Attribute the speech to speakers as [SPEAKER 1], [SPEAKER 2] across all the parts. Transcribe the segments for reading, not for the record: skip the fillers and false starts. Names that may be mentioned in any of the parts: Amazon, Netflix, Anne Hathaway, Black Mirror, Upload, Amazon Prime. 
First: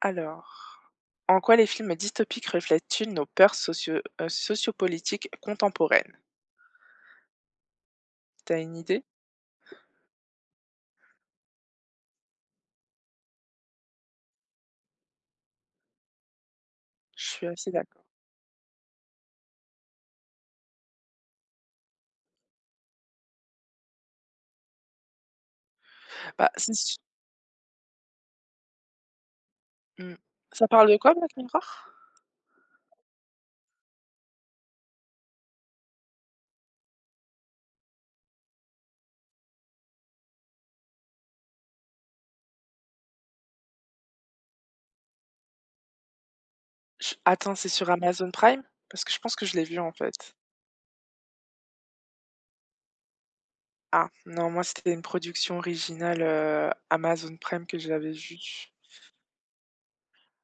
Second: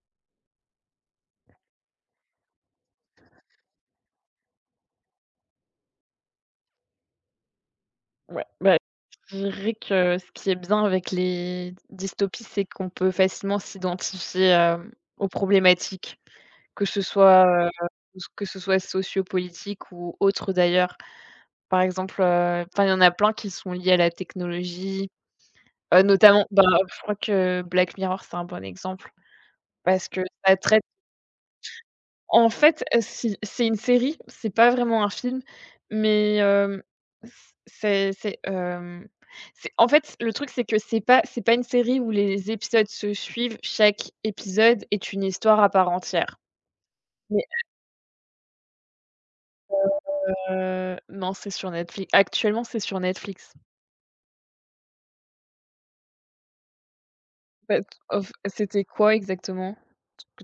[SPEAKER 1] Alors, en quoi les films dystopiques reflètent-ils nos peurs sociopolitiques contemporaines?
[SPEAKER 2] Ouais,
[SPEAKER 1] T'as une
[SPEAKER 2] bah,
[SPEAKER 1] idée?
[SPEAKER 2] je dirais que ce qui est bien avec les dystopies, c'est qu'on peut facilement s'identifier, aux problématiques, que ce
[SPEAKER 1] Je suis
[SPEAKER 2] soit, heu,
[SPEAKER 1] assez d'accord.
[SPEAKER 2] que ce soit sociopolitique ou autre d'ailleurs. Par exemple, enfin, il y en a plein qui sont liés à la technologie, notamment,
[SPEAKER 1] Bah,
[SPEAKER 2] bah,
[SPEAKER 1] c'est su
[SPEAKER 2] je crois que Black Mirror, c'est un bon exemple parce
[SPEAKER 1] mmh.
[SPEAKER 2] que ça
[SPEAKER 1] Ça
[SPEAKER 2] traite.
[SPEAKER 1] parle de quoi, Black Mirror?
[SPEAKER 2] En fait, si c'est une série, c'est pas vraiment un film, mais hem, c'est, hem, c'est en fait, le truc, c'est que c'est pas une série où les épisodes se suivent. Chaque épisode est une histoire à part entière.
[SPEAKER 1] J
[SPEAKER 2] Mais
[SPEAKER 1] attends, c'est sur Amazon Prime? Parce que je pense que je l'ai vu, en fait.
[SPEAKER 2] non, c'est sur Netflix. Actuellement, c'est sur Netflix.
[SPEAKER 1] Ah, non, moi, c'était une production originale, Amazon Prime que
[SPEAKER 2] But
[SPEAKER 1] j'avais
[SPEAKER 2] of
[SPEAKER 1] vue.
[SPEAKER 2] c'était quoi exactement?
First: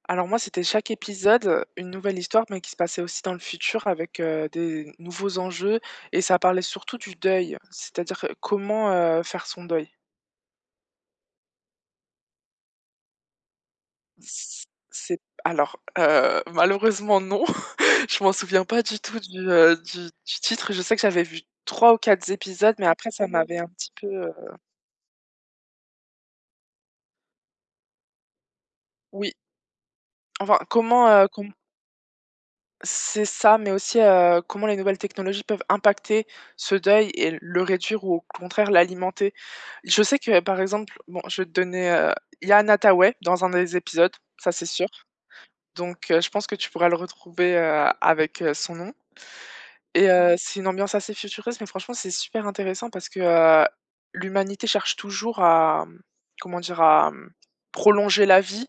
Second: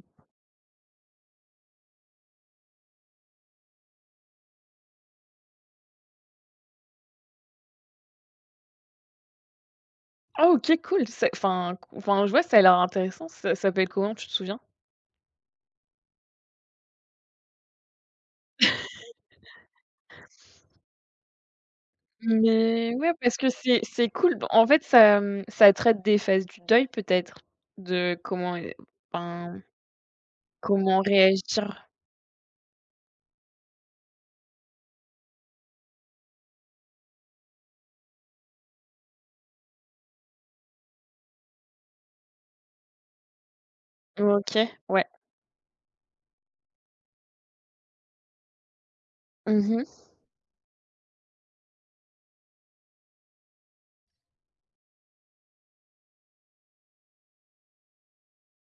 [SPEAKER 1] Alors moi, c'était chaque épisode, une nouvelle histoire, mais qui se passait aussi dans le futur avec, des nouveaux enjeux, et ça parlait surtout du deuil. C'est-à-dire, comment, faire son deuil.
[SPEAKER 2] Ah OK, cool. C'est enfin, je vois, ça a l'air intéressant. Ça s'appelle comment, tu te souviens?
[SPEAKER 1] C c'est alors, malheureusement non. Je m'en souviens pas du tout du titre. Je sais que j'avais vu 3 ou 4 épisodes, mais
[SPEAKER 2] Mais
[SPEAKER 1] après
[SPEAKER 2] ouais,
[SPEAKER 1] ça
[SPEAKER 2] parce que
[SPEAKER 1] m'avait un
[SPEAKER 2] c'est
[SPEAKER 1] petit peu,
[SPEAKER 2] c'est cool. Bah, en fait, ça traite des phases du deuil peut-être? De
[SPEAKER 1] oui.
[SPEAKER 2] ben,
[SPEAKER 1] Enfin,
[SPEAKER 2] comment
[SPEAKER 1] comment, com
[SPEAKER 2] réagir?
[SPEAKER 1] c'est ça, mais aussi, comment les nouvelles technologies peuvent impacter ce deuil et le réduire ou au contraire l'alimenter. Je sais que par exemple, bon je vais te donner, Anne Hathaway dans un des épisodes, ça
[SPEAKER 2] OK,
[SPEAKER 1] c'est sûr,
[SPEAKER 2] ouais.
[SPEAKER 1] donc je pense que tu pourras le retrouver, avec, son nom.
[SPEAKER 2] Mmh mh.
[SPEAKER 1] Et c'est une ambiance assez futuriste, mais franchement, c'est super intéressant parce que, l'humanité cherche toujours à, comment dire? À, prolonger la vie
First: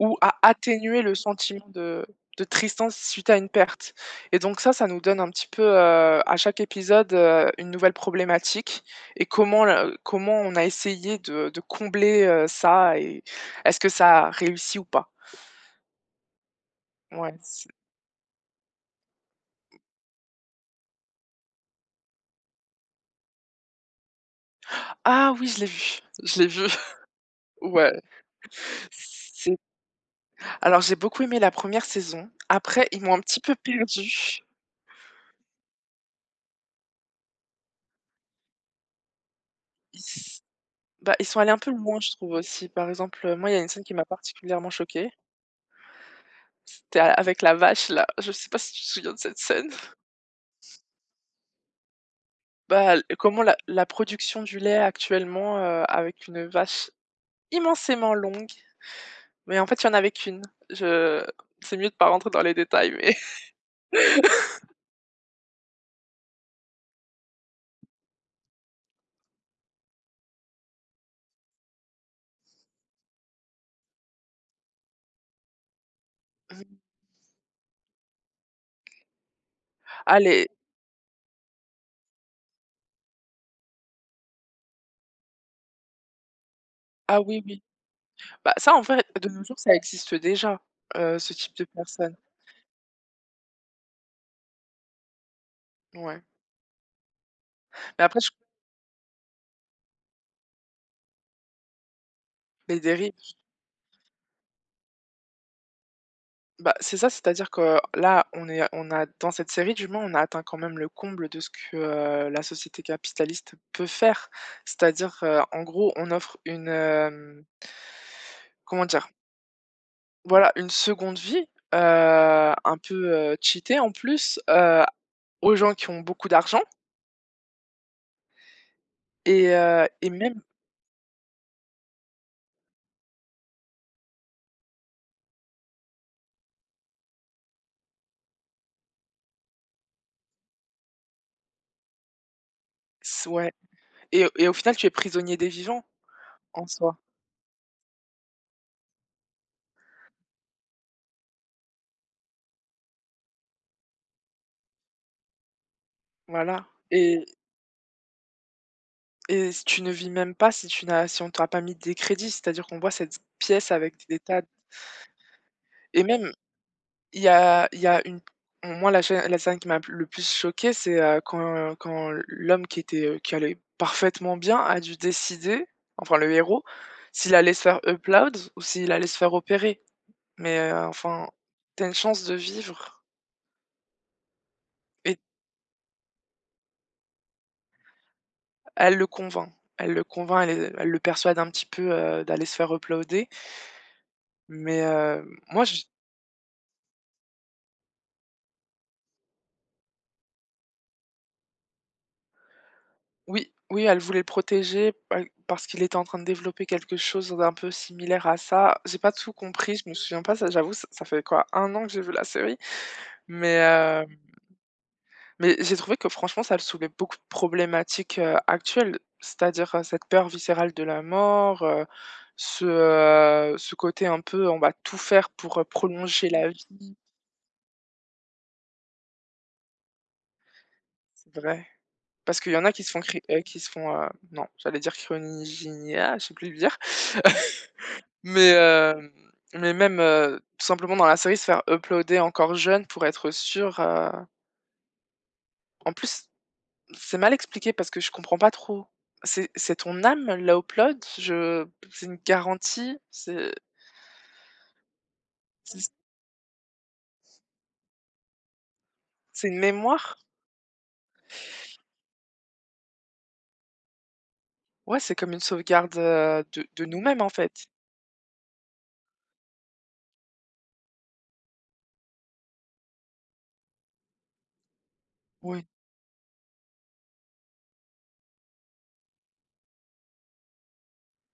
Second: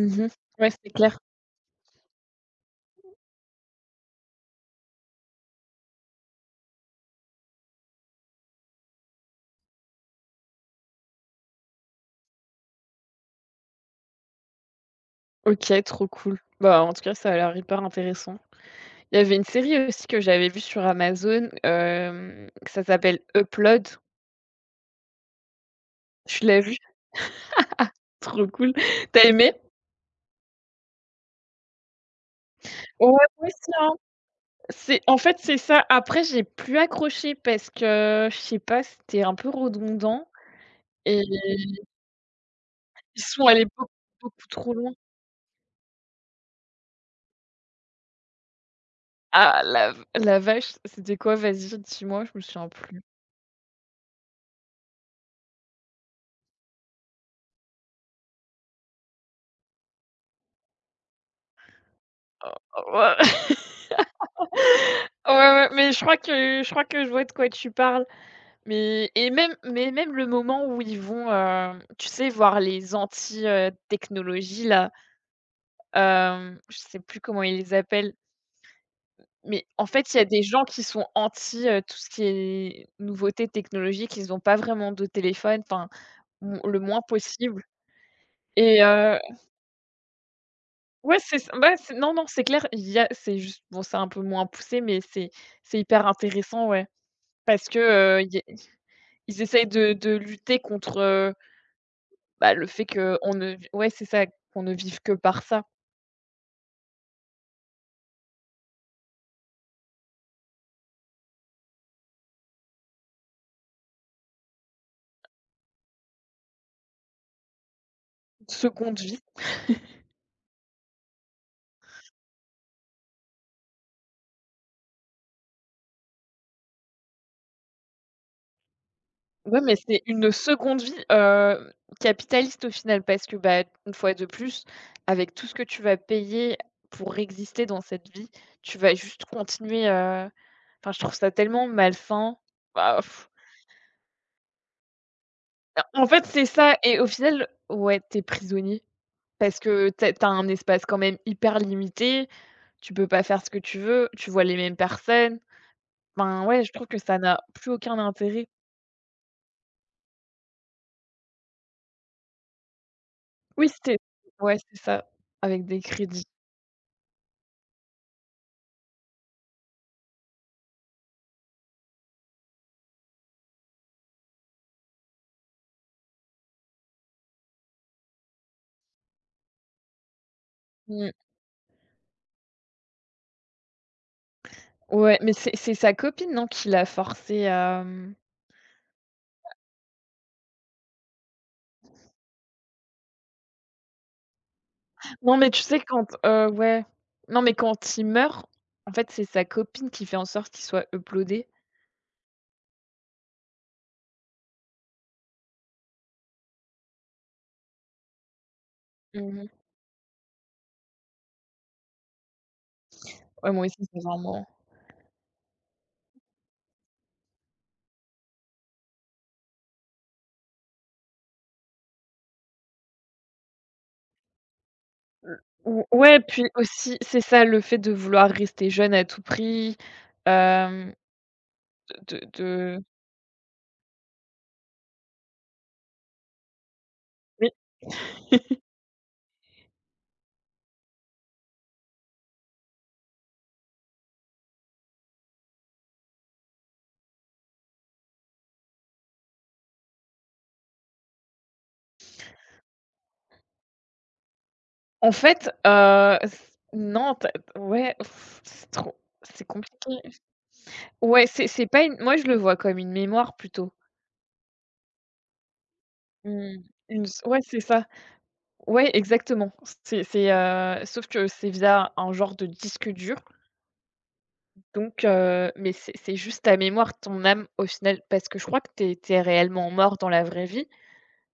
[SPEAKER 1] ou à
[SPEAKER 2] ouais, c'est
[SPEAKER 1] atténuer le
[SPEAKER 2] clair.
[SPEAKER 1] sentiment de tristesse suite à une perte, et donc ça nous donne un petit peu, à chaque épisode, une nouvelle problématique et comment on a essayé de combler, ça, et est-ce que ça a réussi ou pas?
[SPEAKER 2] OK, trop cool. Bah, en tout cas, ça
[SPEAKER 1] Ouais,
[SPEAKER 2] a l'air
[SPEAKER 1] c'est
[SPEAKER 2] hyper intéressant. Il y avait une série aussi que j'avais vue sur Amazon, que ça s'appelle Upload.
[SPEAKER 1] ah oui, je
[SPEAKER 2] Tu
[SPEAKER 1] l'ai
[SPEAKER 2] l'as
[SPEAKER 1] vu,
[SPEAKER 2] vue?
[SPEAKER 1] ouais.
[SPEAKER 2] Trop cool. T'as aimé?
[SPEAKER 1] C'est Alors, j'ai beaucoup aimé la première saison. Après, ils
[SPEAKER 2] Ouais,
[SPEAKER 1] m'ont un petit
[SPEAKER 2] moi
[SPEAKER 1] peu
[SPEAKER 2] aussi, hein.
[SPEAKER 1] perdue.
[SPEAKER 2] C'est en fait, c'est ça. Après, j'ai plus accroché parce que, je sais pas, c'était un peu
[SPEAKER 1] Ils
[SPEAKER 2] redondant.
[SPEAKER 1] s Bah,
[SPEAKER 2] Et
[SPEAKER 1] ils sont allés un peu loin, je trouve aussi. Par
[SPEAKER 2] ils
[SPEAKER 1] exemple,
[SPEAKER 2] sont
[SPEAKER 1] moi, il y a
[SPEAKER 2] allés
[SPEAKER 1] une scène
[SPEAKER 2] beaucoup,
[SPEAKER 1] qui m'a
[SPEAKER 2] beaucoup
[SPEAKER 1] particulièrement
[SPEAKER 2] trop loin.
[SPEAKER 1] choquée. C'était a avec la vache là, je sais pas si tu te souviens de cette
[SPEAKER 2] Ah
[SPEAKER 1] scène?
[SPEAKER 2] la vache, c'était quoi? Vas-y, dis-moi, je me souviens
[SPEAKER 1] Bah,
[SPEAKER 2] plus.
[SPEAKER 1] l comment la la production du lait actuellement, avec une vache immensément longue, mais en fait, il y en avait qu'une. Je C'est mieux de pas rentrer dans
[SPEAKER 2] Oh,
[SPEAKER 1] les détails,
[SPEAKER 2] oh,
[SPEAKER 1] mais
[SPEAKER 2] ouais. Ouais, ouais, mais je crois que je vois de quoi tu parles. Mais même le moment où ils vont, tu sais, voir les anti, technologie là, je sais plus comment ils les appellent, mais en fait, il y a des
[SPEAKER 1] allez,
[SPEAKER 2] gens qui sont anti, tout ce qui est nouveauté technologique, ils ont pas vraiment de téléphone, enfin, m le moins
[SPEAKER 1] ah oui, oui.
[SPEAKER 2] possible
[SPEAKER 1] Bah, ça,
[SPEAKER 2] et
[SPEAKER 1] en fait, de nos jours, ça existe déjà,
[SPEAKER 2] Ouais,
[SPEAKER 1] ce
[SPEAKER 2] c'est ç
[SPEAKER 1] type de
[SPEAKER 2] bah, c'est non,
[SPEAKER 1] personne.
[SPEAKER 2] non, c'est clair, il y a c'est juste bon, c'est un peu moins poussé, mais c'est hyper
[SPEAKER 1] Ouais,
[SPEAKER 2] intéressant, ouais. Parce que,
[SPEAKER 1] mais après je
[SPEAKER 2] y ils essayent de lutter contre, bah, le
[SPEAKER 1] les
[SPEAKER 2] fait
[SPEAKER 1] dérives
[SPEAKER 2] que on ne vi ouais, c'est ça, qu'on ne vive que par ça.
[SPEAKER 1] bah, c'est ça, c'est-à-dire que là, on a dans cette série, du moins, on a atteint quand même le comble de ce que, la société capitaliste peut faire. C'est-à-dire, en gros, on offre une, hem
[SPEAKER 2] Une
[SPEAKER 1] comment
[SPEAKER 2] Seconde
[SPEAKER 1] dire?
[SPEAKER 2] vie.
[SPEAKER 1] Voilà, une seconde vie, un peu, cheatée en plus, aux gens qui ont beaucoup d'argent.
[SPEAKER 2] Ouais, mais c'est
[SPEAKER 1] Et
[SPEAKER 2] une
[SPEAKER 1] même
[SPEAKER 2] seconde vie, capitaliste au final parce que, bah, une fois de plus, avec tout ce que tu vas payer pour exister dans cette vie, tu vas juste continuer, enfin, je trouve ça tellement malsain. Bah.
[SPEAKER 1] s Ouais, et au final, tu es prisonnier des vivants
[SPEAKER 2] Bah, en fait, c'est
[SPEAKER 1] en
[SPEAKER 2] ça
[SPEAKER 1] soi.
[SPEAKER 2] et au final, ouais, t'es prisonnier parce que t'as as un espace quand même hyper limité, tu peux pas faire ce que tu veux, tu vois les mêmes personnes. Ben ouais,
[SPEAKER 1] voilà
[SPEAKER 2] je trouve que ça
[SPEAKER 1] et
[SPEAKER 2] n'a plus aucun intérêt.
[SPEAKER 1] Et s Tu ne vis même pas si tu n'as si on t'aura pas mis des crédits, c'est-à-dire qu'on voit cette
[SPEAKER 2] Oui,
[SPEAKER 1] pièce
[SPEAKER 2] c'était
[SPEAKER 1] avec des tas d
[SPEAKER 2] ouais, c'est ça, avec des
[SPEAKER 1] et
[SPEAKER 2] crédits.
[SPEAKER 1] même il y a une moi, la scène qui m'a le plus choquée, c'est, quand l'homme qui était, qui allait parfaitement bien, a dû décider, enfin le héros, s'il allait se faire upload ou s'il allait se faire opérer. Mais,
[SPEAKER 2] Mmh.
[SPEAKER 1] enfin, tu as une chance de vivre
[SPEAKER 2] Ouais,
[SPEAKER 1] et
[SPEAKER 2] mais c'est sa copine, non, qui l'a forcé à,
[SPEAKER 1] elle le convainc elle le convainc, elle le persuade un petit peu, d'aller se faire uploader, mais,
[SPEAKER 2] non, mais tu
[SPEAKER 1] moi
[SPEAKER 2] sais
[SPEAKER 1] je
[SPEAKER 2] quand, ouais, non, mais quand il meurt, en fait, c'est sa copine qui fait en sorte qu'il soit uploadé.
[SPEAKER 1] oui, oui, elle voulait le protéger, pa parce qu'il était en train de développer quelque chose d'un peu similaire à ça. J'ai pas tout
[SPEAKER 2] Mmh,
[SPEAKER 1] compris, je me souviens pas, ça j'avoue, ça fait quoi, un an que j'ai vu la série?
[SPEAKER 2] ouais,
[SPEAKER 1] Mais
[SPEAKER 2] moi aussi, c'est vraiment.
[SPEAKER 1] j'ai trouvé que franchement, ça soulevait beaucoup de problématiques, actuelles. C'est-à-dire, cette peur viscérale de la mort, ce, ce côté un peu on va tout faire pour,
[SPEAKER 2] Ou ouais,
[SPEAKER 1] prolonger
[SPEAKER 2] puis
[SPEAKER 1] la
[SPEAKER 2] aussi,
[SPEAKER 1] vie.
[SPEAKER 2] c'est ça, le fait de vouloir rester jeune à tout prix, hem,
[SPEAKER 1] C'est vrai.
[SPEAKER 2] de
[SPEAKER 1] Parce qu'il y en a
[SPEAKER 2] de
[SPEAKER 1] qui se font cri qui se font, non, j'allais dire cryogénia, je sais plus le dire.
[SPEAKER 2] oui.
[SPEAKER 1] Mais hem, mais même, tout simplement dans la série, se faire uploader encore jeune pour être sûr, en plus, c'est mal expliqué parce que je comprends pas trop. C'est ton âme, la upload? Je C'est une garantie?
[SPEAKER 2] En fait,
[SPEAKER 1] C'est c
[SPEAKER 2] c non, tu as ouais, c'est trop c'est
[SPEAKER 1] c'est une
[SPEAKER 2] compliqué.
[SPEAKER 1] mémoire?
[SPEAKER 2] Ouais, c'est pas une moi, je le vois comme une mémoire plutôt.
[SPEAKER 1] Ouais, c'est comme une sauvegarde,
[SPEAKER 2] Mmh,
[SPEAKER 1] de
[SPEAKER 2] une s
[SPEAKER 1] nous-mêmes, en
[SPEAKER 2] ouais, c'est
[SPEAKER 1] fait.
[SPEAKER 2] ça. Ouais, exactement. C'est sauf que c'est via un genre de disque dur, donc
[SPEAKER 1] Oui,
[SPEAKER 2] mais c'est juste ta mémoire, ton âme, au final, parce que je crois que tu es réellement mort dans la vraie vie.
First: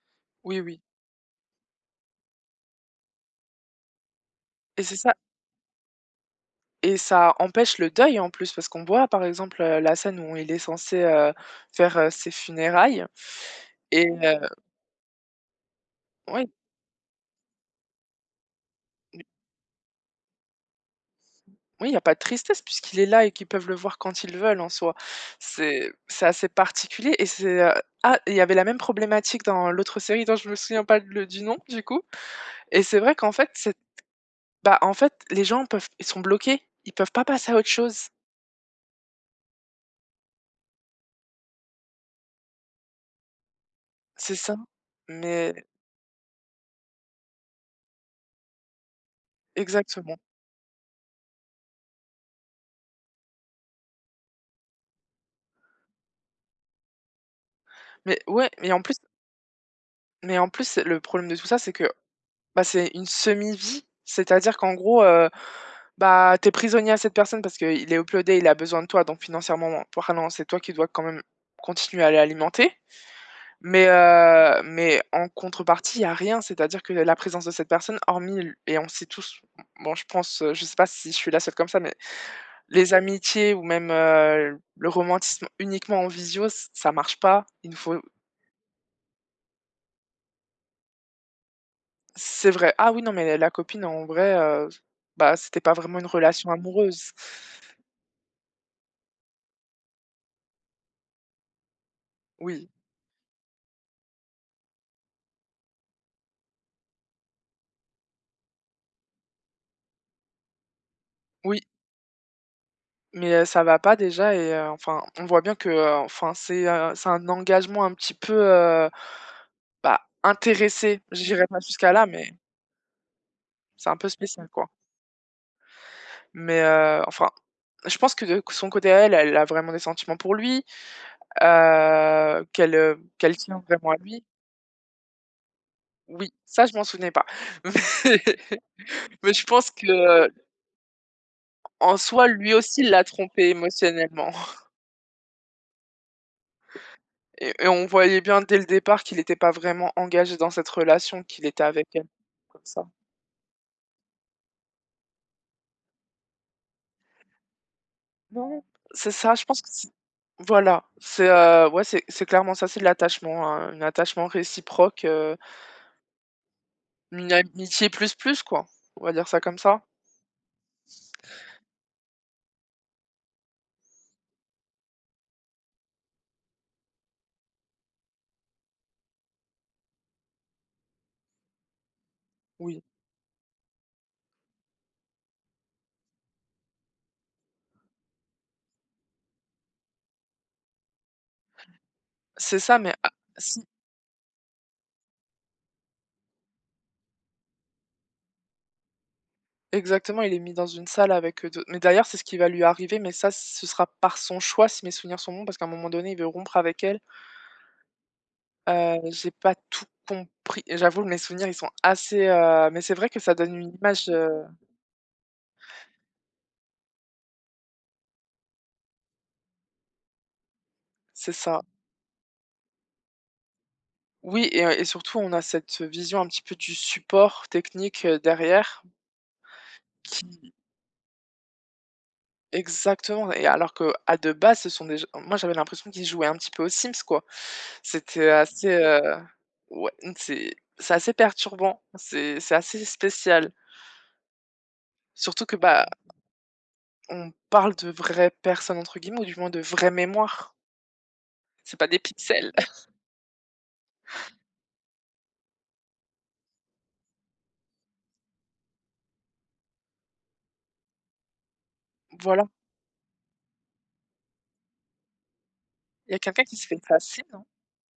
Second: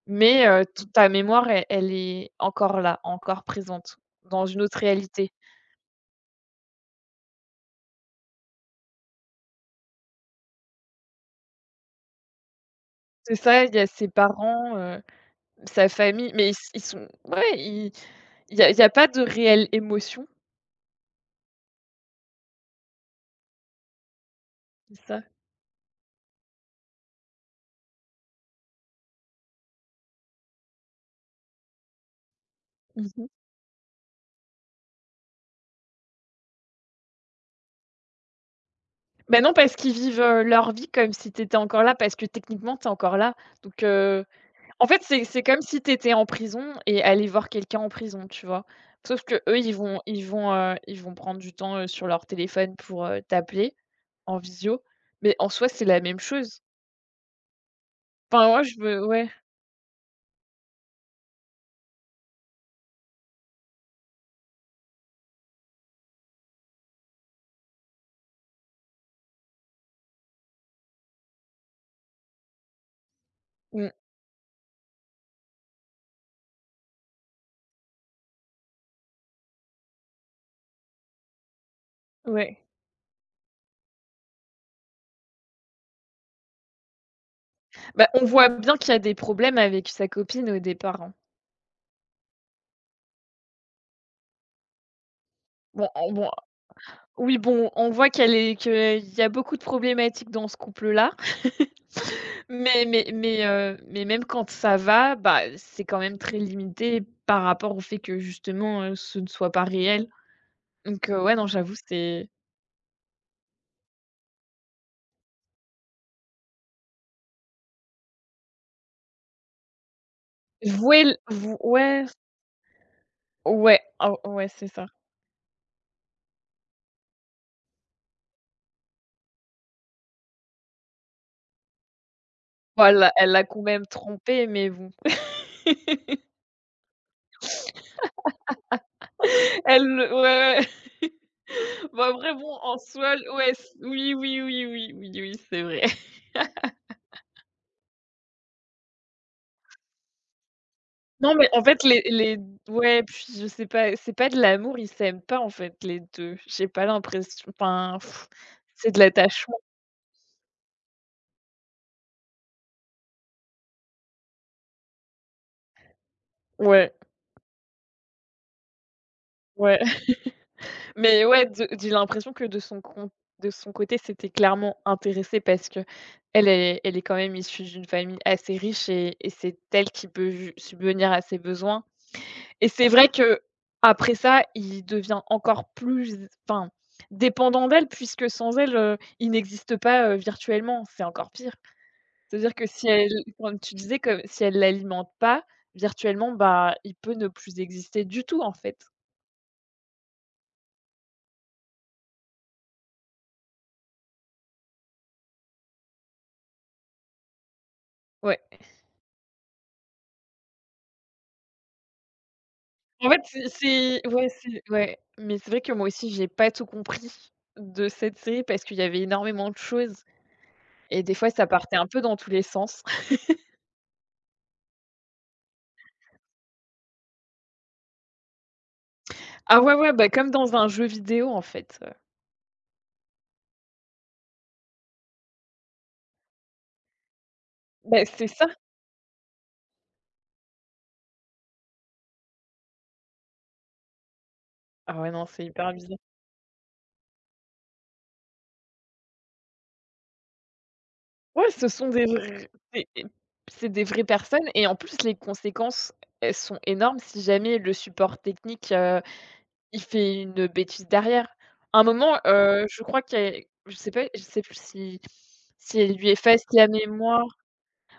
[SPEAKER 2] Mais
[SPEAKER 1] oui, oui,
[SPEAKER 2] toute ta mémoire, elle est encore là, encore présente, dans une autre
[SPEAKER 1] et c'est ça,
[SPEAKER 2] réalité.
[SPEAKER 1] et ça empêche le deuil, en plus, parce qu'on voit, par exemple, la scène où il est censé, faire, ses funérailles.
[SPEAKER 2] C'est ça, il y a ses
[SPEAKER 1] et heu
[SPEAKER 2] parents, sa famille,
[SPEAKER 1] oui.
[SPEAKER 2] mais ils sont ouais, ils il y a pas de réelle émotion,
[SPEAKER 1] Oui, il y a pas de tristesse puisqu'il est là et qu'ils peuvent le voir quand ils veulent, en soi.
[SPEAKER 2] c'est ça.
[SPEAKER 1] C'est assez particulier et c'est, ah, il y avait la même problématique dans l'autre série dont je me souviens pas le du nom du coup, et c'est
[SPEAKER 2] Mmh
[SPEAKER 1] vrai
[SPEAKER 2] mh.
[SPEAKER 1] qu'en fait, c'est bah, en fait, les gens peuvent ils sont bloqués, ils peuvent pas passer à autre chose.
[SPEAKER 2] Bah, non, parce qu'ils vivent, leur vie comme si tu étais encore là, parce que techniquement, tu es encore là. Donc.
[SPEAKER 1] C'est ça.
[SPEAKER 2] En fait, c'est
[SPEAKER 1] Mais
[SPEAKER 2] comme si tu étais en prison et aller voir quelqu'un en prison, tu vois? Sauf que eux,
[SPEAKER 1] exactement.
[SPEAKER 2] ils vont prendre du temps, sur leur téléphone pour, t'appeler en visio, mais en soi, c'est la même chose.
[SPEAKER 1] Mais
[SPEAKER 2] Enfin,
[SPEAKER 1] ouais,
[SPEAKER 2] moi,
[SPEAKER 1] mais
[SPEAKER 2] je
[SPEAKER 1] en plus
[SPEAKER 2] veux ouais,
[SPEAKER 1] mais en plus le problème de tout ça, c'est que bah, c'est une semi-vie, c'est-à-dire qu'en gros, bah, tu es prisonnier à cette personne parce qu'il est uploadé, il a besoin de toi, donc financièrement parlant, c'est toi qui dois quand même continuer à l'alimenter. Mais,
[SPEAKER 2] mmh,
[SPEAKER 1] heu, mais en contrepartie, il y a rien, c'est-à-dire que la présence de cette personne, hormis l et on sait tous, bon je pense, je sais pas si je suis la seule comme ça, mais
[SPEAKER 2] ouais.
[SPEAKER 1] les amitiés ou même, le romantisme uniquement en visio, ç ça marche pas. Il nous faut…
[SPEAKER 2] Bah, on voit bien qu'il y a des problèmes avec sa copine au départ, hein.
[SPEAKER 1] C'est vrai. Ah oui, non, mais la copine, en vrai, bah, c'était pas
[SPEAKER 2] Bon,
[SPEAKER 1] vraiment une relation amoureuse.
[SPEAKER 2] oui, bon, on voit qu'il y a beaucoup de problématiques dans ce couple-là.
[SPEAKER 1] Oui,
[SPEAKER 2] Mais même quand ça va, bah, c'est quand même très limité par rapport au fait que justement, ce ne soit pas réel. Donc ouais, non,
[SPEAKER 1] oui,
[SPEAKER 2] j'avoue, c'est
[SPEAKER 1] mais ça va pas déjà et enfin, on voit bien que, enfin, c'est un engagement un petit peu, bah,
[SPEAKER 2] vouer
[SPEAKER 1] intéressé.
[SPEAKER 2] l
[SPEAKER 1] J'irai
[SPEAKER 2] vou
[SPEAKER 1] pas jusqu'à
[SPEAKER 2] ouais,
[SPEAKER 1] là, mais
[SPEAKER 2] ouais,
[SPEAKER 1] c'est un peu
[SPEAKER 2] oh ouais,
[SPEAKER 1] spécial,
[SPEAKER 2] c'est
[SPEAKER 1] quoi.
[SPEAKER 2] ça.
[SPEAKER 1] Mais enfin, je pense que de son côté à elle, elle a vraiment des sentiments pour lui, qu'elle, heu,
[SPEAKER 2] Voilà, elle
[SPEAKER 1] qu'elle
[SPEAKER 2] l'a quand
[SPEAKER 1] tient
[SPEAKER 2] même
[SPEAKER 1] vraiment à lui.
[SPEAKER 2] trompé, mais bon.
[SPEAKER 1] Oui, ça, je m'en souvenais pas. Mais je pense
[SPEAKER 2] Elle le
[SPEAKER 1] que…
[SPEAKER 2] Ouais, ouais.
[SPEAKER 1] En
[SPEAKER 2] Bon,
[SPEAKER 1] soi,
[SPEAKER 2] après
[SPEAKER 1] lui
[SPEAKER 2] bon, en
[SPEAKER 1] aussi l'a
[SPEAKER 2] soi, l
[SPEAKER 1] trompée
[SPEAKER 2] ouais, c oui,
[SPEAKER 1] émotionnellement,
[SPEAKER 2] oui, oui, oui, oui, oui, c'est vrai.
[SPEAKER 1] et on voyait bien dès le départ qu'il était pas vraiment engagé dans cette relation,
[SPEAKER 2] Non,
[SPEAKER 1] qu'il
[SPEAKER 2] mais en
[SPEAKER 1] était
[SPEAKER 2] fait,
[SPEAKER 1] avec elle
[SPEAKER 2] les
[SPEAKER 1] comme ça.
[SPEAKER 2] ouais, puis je sais pas, c'est pas de l'amour, ils s'aiment pas, en fait, les deux. J'ai pas l'impression, enfin,
[SPEAKER 1] Non,
[SPEAKER 2] c'est de
[SPEAKER 1] c'est ça, je
[SPEAKER 2] l'attachement.
[SPEAKER 1] pense que c'est voilà, c'est, ouais, c'est clairement ça, c'est de l'attachement, un attachement réciproque,
[SPEAKER 2] Ouais,
[SPEAKER 1] une amitié plus plus, quoi. On va dire ça comme
[SPEAKER 2] ouais,
[SPEAKER 1] ça.
[SPEAKER 2] mais ouais, de j'ai l'impression que de son côté, c'était clairement intéressé parce que elle est quand même issue d'une famille assez riche et c'est elle qui peut ju subvenir à ses besoins et
[SPEAKER 1] Oui,
[SPEAKER 2] c'est vrai que après ça, il devient encore plus enfin, dépendant d'elle puisque sans elle, il n'existe pas, virtuellement, c'est encore pire. C'est-à-dire
[SPEAKER 1] c'est
[SPEAKER 2] que
[SPEAKER 1] ça,
[SPEAKER 2] si
[SPEAKER 1] mais
[SPEAKER 2] elle
[SPEAKER 1] a
[SPEAKER 2] comme
[SPEAKER 1] si,
[SPEAKER 2] tu disais, comme si elle l'alimente pas, virtuellement, bah, il peut ne plus exister du tout, en fait.
[SPEAKER 1] exactement, il est mis dans une salle avec, d'autres. Mais d'ailleurs, c'est ce qui va lui arriver, mais ça, ce sera par son choix, si mes souvenirs sont bons, parce qu'à un moment donné, il veut rompre avec elle.
[SPEAKER 2] Ouais.
[SPEAKER 1] J'ai pas tout compris. J'avoue, mes souvenirs, ils sont assez, mais c'est vrai
[SPEAKER 2] En fait,
[SPEAKER 1] que ça donne une image,
[SPEAKER 2] c'est ouais, mais c'est vrai que moi aussi, j'ai pas tout compris de cette série parce qu'il y avait énormément de choses et des fois,
[SPEAKER 1] c'est
[SPEAKER 2] ça
[SPEAKER 1] ça.
[SPEAKER 2] partait un peu dans tous les sens.
[SPEAKER 1] Oui, et surtout, on a cette vision un petit peu du support technique, derrière
[SPEAKER 2] Ah ouais, ouais, bah, comme
[SPEAKER 1] qui
[SPEAKER 2] dans un jeu vidéo, en fait,
[SPEAKER 1] exactement, et alors que à de base, ce sont des jeux, moi, j'avais l'impression qu'ils jouaient un petit peu aux Sims, quoi.
[SPEAKER 2] bah, c'est
[SPEAKER 1] C'était
[SPEAKER 2] ça.
[SPEAKER 1] assez, ouais, mmh, c'est assez perturbant, c'est assez spécial.
[SPEAKER 2] Ah ouais, non, c'est
[SPEAKER 1] Surtout que,
[SPEAKER 2] hyper
[SPEAKER 1] bah,
[SPEAKER 2] bizarre.
[SPEAKER 1] on parle de vraies personnes, entre guillemets, ou du moins de vraies mémoires.
[SPEAKER 2] Ouais, ce
[SPEAKER 1] C'est pas
[SPEAKER 2] sont
[SPEAKER 1] des
[SPEAKER 2] des vr
[SPEAKER 1] pixels.
[SPEAKER 2] c'est c'est des vraies personnes et en plus, les conséquences, elles sont énormes si jamais le support technique, il fait une bêtise derrière. À un moment,
[SPEAKER 1] Voilà.
[SPEAKER 2] je crois qu'il y a je sais pas, je sais plus si elle lui
[SPEAKER 1] Il y a quelqu'un
[SPEAKER 2] efface
[SPEAKER 1] qui s'est
[SPEAKER 2] la
[SPEAKER 1] fait passer,
[SPEAKER 2] mémoire.
[SPEAKER 1] non?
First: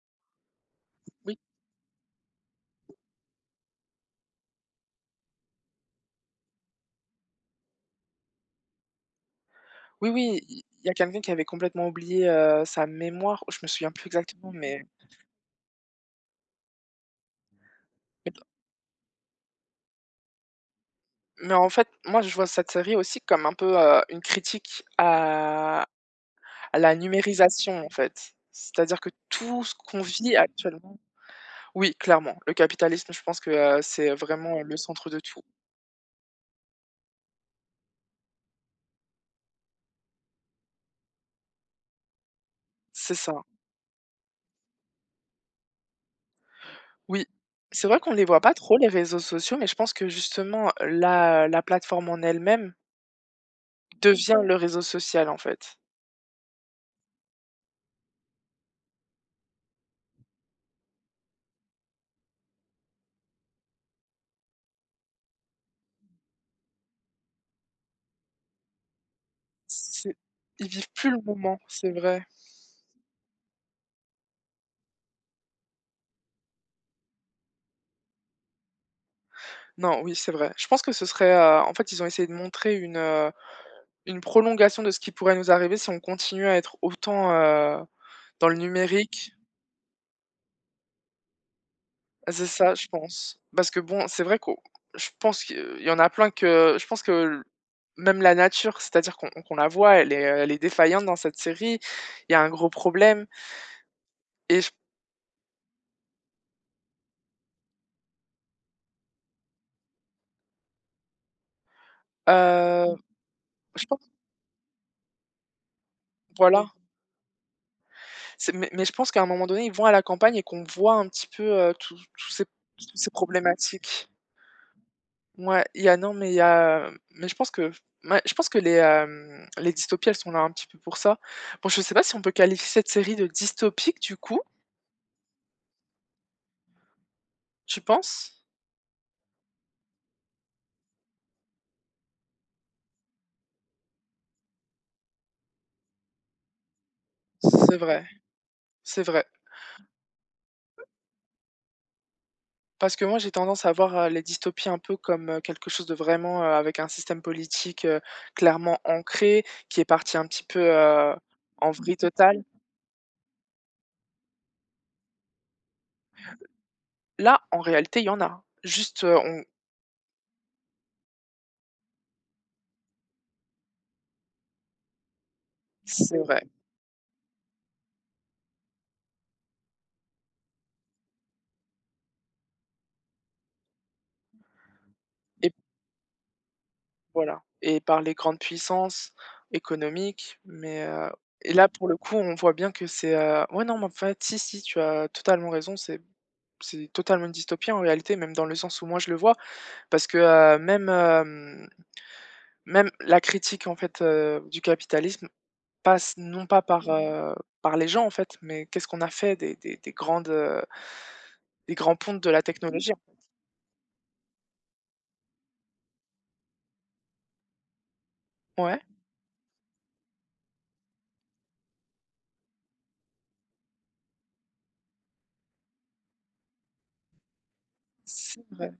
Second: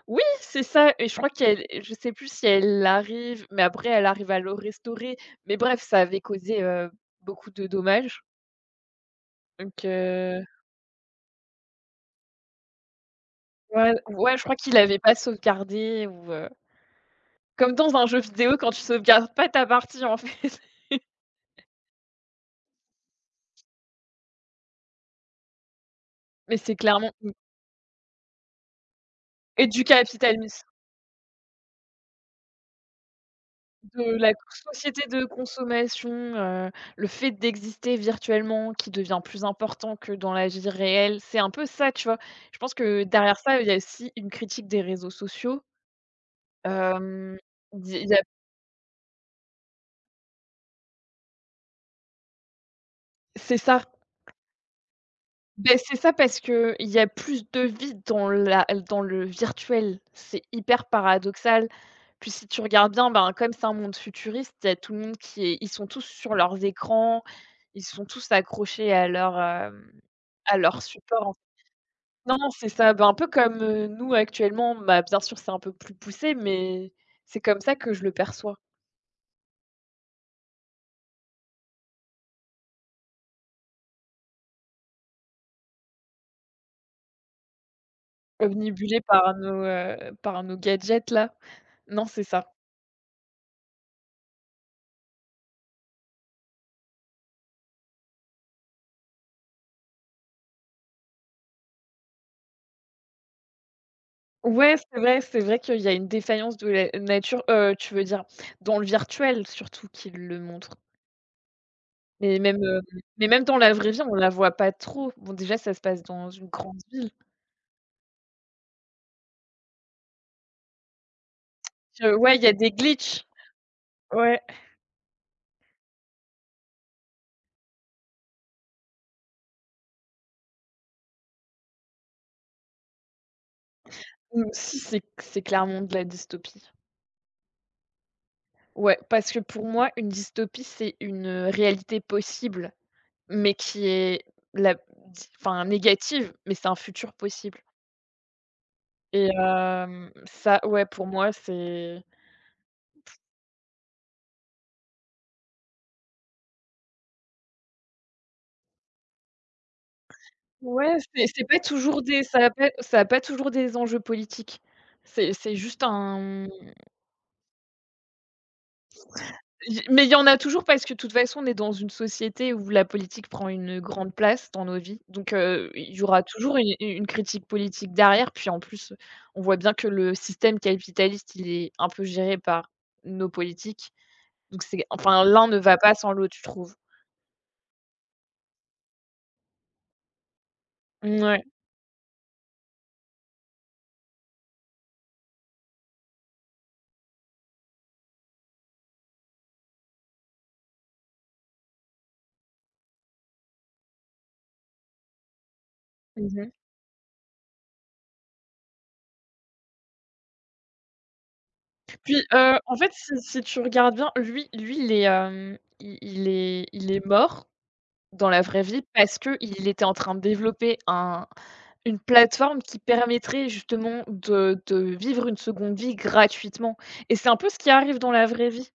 [SPEAKER 2] Oui, c'est ça et je crois
[SPEAKER 1] Oui.
[SPEAKER 2] qu'elle je sais plus si elle arrive mais après elle arrive à le restaurer, mais bref, ça avait causé, beaucoup de dommages donc
[SPEAKER 1] Oui, oui, il y a quelqu'un qui avait complètement oublié, sa mémoire. Je me souviens
[SPEAKER 2] ouais,
[SPEAKER 1] plus
[SPEAKER 2] ouais, je
[SPEAKER 1] exactement,
[SPEAKER 2] crois qu'il avait pas sauvegardé ou comme dans un jeu
[SPEAKER 1] mais
[SPEAKER 2] vidéo quand tu sauvegardes pas ta partie, en fait.
[SPEAKER 1] mais en fait, moi, je vois cette série aussi comme un peu, une critique à
[SPEAKER 2] Mais c'est
[SPEAKER 1] la
[SPEAKER 2] clairement
[SPEAKER 1] numérisation, en fait. C'est-à-dire que tout
[SPEAKER 2] et
[SPEAKER 1] ce
[SPEAKER 2] du
[SPEAKER 1] qu'on vit
[SPEAKER 2] capitalisme,
[SPEAKER 1] actuellement… Oui, clairement, le capitalisme, je pense que,
[SPEAKER 2] de
[SPEAKER 1] c'est
[SPEAKER 2] la
[SPEAKER 1] vraiment le
[SPEAKER 2] société
[SPEAKER 1] centre de
[SPEAKER 2] de
[SPEAKER 1] tout.
[SPEAKER 2] consommation, le fait d'exister virtuellement qui devient plus important que dans la vie réelle, c'est un peu ça, tu vois? Je pense que
[SPEAKER 1] C'est
[SPEAKER 2] derrière
[SPEAKER 1] ça.
[SPEAKER 2] ça, il y a aussi une critique des réseaux sociaux.
[SPEAKER 1] Oui.
[SPEAKER 2] Hem,
[SPEAKER 1] C'est
[SPEAKER 2] di
[SPEAKER 1] vrai
[SPEAKER 2] il
[SPEAKER 1] qu'on
[SPEAKER 2] y
[SPEAKER 1] ne
[SPEAKER 2] a
[SPEAKER 1] les voit pas trop, les réseaux sociaux, mais je pense que justement la plateforme en elle-même
[SPEAKER 2] c'est ça.
[SPEAKER 1] devient le réseau social, en
[SPEAKER 2] Beh,
[SPEAKER 1] fait.
[SPEAKER 2] c'est ça parce qu'il y a plus de vide dans la dans le virtuel. C'est hyper paradoxal. Puis si tu regardes bien, ben, comme c'est un monde futuriste, il y a tout le monde qui est ils sont tous sur leurs écrans, ils sont tous accrochés à leur, hem,
[SPEAKER 1] C'est
[SPEAKER 2] à
[SPEAKER 1] Ils
[SPEAKER 2] leur
[SPEAKER 1] vivent plus le
[SPEAKER 2] support.
[SPEAKER 1] moment, c'est vrai.
[SPEAKER 2] Non, c'est ça, ben, un peu comme, nous actuellement, bah, bien sûr, c'est un peu plus poussé, mais c'est comme ça que je le perçois.
[SPEAKER 1] Non, oui, c'est vrai. Je pense que ce serait, en fait, ils ont essayé de montrer une, prolongation de ce qui pourrait nous arriver si on continue à être autant, dans le
[SPEAKER 2] Obnubilés
[SPEAKER 1] numérique.
[SPEAKER 2] par nos gadgets là. Non, c'est
[SPEAKER 1] Ah, c'est
[SPEAKER 2] ça.
[SPEAKER 1] ça, je pense. Parce que bon, c'est vrai qu'on je pense qu'il y en a plein, que je pense que même la nature, c'est-à-dire qu'on la voit, elle est défaillante dans cette série. Il y a un gros problème, et
[SPEAKER 2] Ouais, c'est vrai qu'il y a une défaillance de la nature, tu veux dire dans le virtuel surtout qu'ils le montrent. Mais même, heu,
[SPEAKER 1] heu,
[SPEAKER 2] mais même dans la
[SPEAKER 1] je
[SPEAKER 2] vraie vie,
[SPEAKER 1] pense,
[SPEAKER 2] on la voit pas trop. Bon déjà ça se passe dans une
[SPEAKER 1] voilà.
[SPEAKER 2] grande ville.
[SPEAKER 1] C'est mais je pense qu'à un moment donné, ils vont à la campagne et qu'on voit un petit peu, tous tous
[SPEAKER 2] Ouais, il
[SPEAKER 1] ces
[SPEAKER 2] y a des
[SPEAKER 1] toutes ces
[SPEAKER 2] glitches.
[SPEAKER 1] problématiques.
[SPEAKER 2] Ouais.
[SPEAKER 1] Ouais, il y a… Non, mais il y a, mais je pense que ouais, je pense que les, les dystopies, elles sont là un petit peu pour ça. Bon, je sais pas si on peut qualifier cette série de dystopique du coup,
[SPEAKER 2] Mmh, si c'est clairement de la dystopie.
[SPEAKER 1] tu penses?
[SPEAKER 2] Ouais, parce que pour moi une dystopie c'est une, réalité possible, mais qui est la di enfin négative, mais c'est un futur possible
[SPEAKER 1] C'est vrai, c'est vrai.
[SPEAKER 2] et ça ouais, pour moi c'est.
[SPEAKER 1] Parce que moi, j'ai tendance à voir, les dystopies un peu comme, quelque chose de vraiment, avec un système politique, clairement ancré, qui est parti un petit peu,
[SPEAKER 2] Ouais, c'est pas
[SPEAKER 1] en vrille
[SPEAKER 2] toujours des
[SPEAKER 1] totale.
[SPEAKER 2] ça a pas toujours des enjeux politiques. C'est juste un
[SPEAKER 1] Là, en réalité, il y en a. Juste, on
[SPEAKER 2] il mais il y en a toujours parce que de toute façon, on est dans une société où la politique prend une grande place dans nos vies. Donc il y
[SPEAKER 1] c'est
[SPEAKER 2] aura
[SPEAKER 1] vrai,
[SPEAKER 2] toujours une critique politique derrière. Puis en plus, on voit bien que le système capitaliste, il est un peu géré par nos politiques. Donc c'est enfin, l'un
[SPEAKER 1] et
[SPEAKER 2] ne va pas sans l'autre, je trouve.
[SPEAKER 1] voilà, et par les grandes puissances économiques, mais
[SPEAKER 2] Ouais.
[SPEAKER 1] et là, pour le coup, on voit bien que c'est, ouais, non, mais en fait, si, si, tu as totalement raison, c'est totalement une dystopie, en réalité, même dans le sens où moi, je le vois, parce que, même la critique, en fait, du capitalisme, passe non
[SPEAKER 2] Mmh.
[SPEAKER 1] pas par, les gens, en fait, mais qu'est-ce qu'on a fait des grandes, des grands pontes
[SPEAKER 2] Puis,
[SPEAKER 1] de la
[SPEAKER 2] en
[SPEAKER 1] technologie?
[SPEAKER 2] fait, si tu regardes bien, lui lui, il est, il est mort dans la vraie
[SPEAKER 1] Ouais,
[SPEAKER 2] vie, parce qu'il était en train de développer un une plateforme qui permettrait justement de vivre une seconde vie gratuitement et c'est un peu ce qui arrive dans la
[SPEAKER 1] c'est
[SPEAKER 2] vraie vie.
[SPEAKER 1] vrai.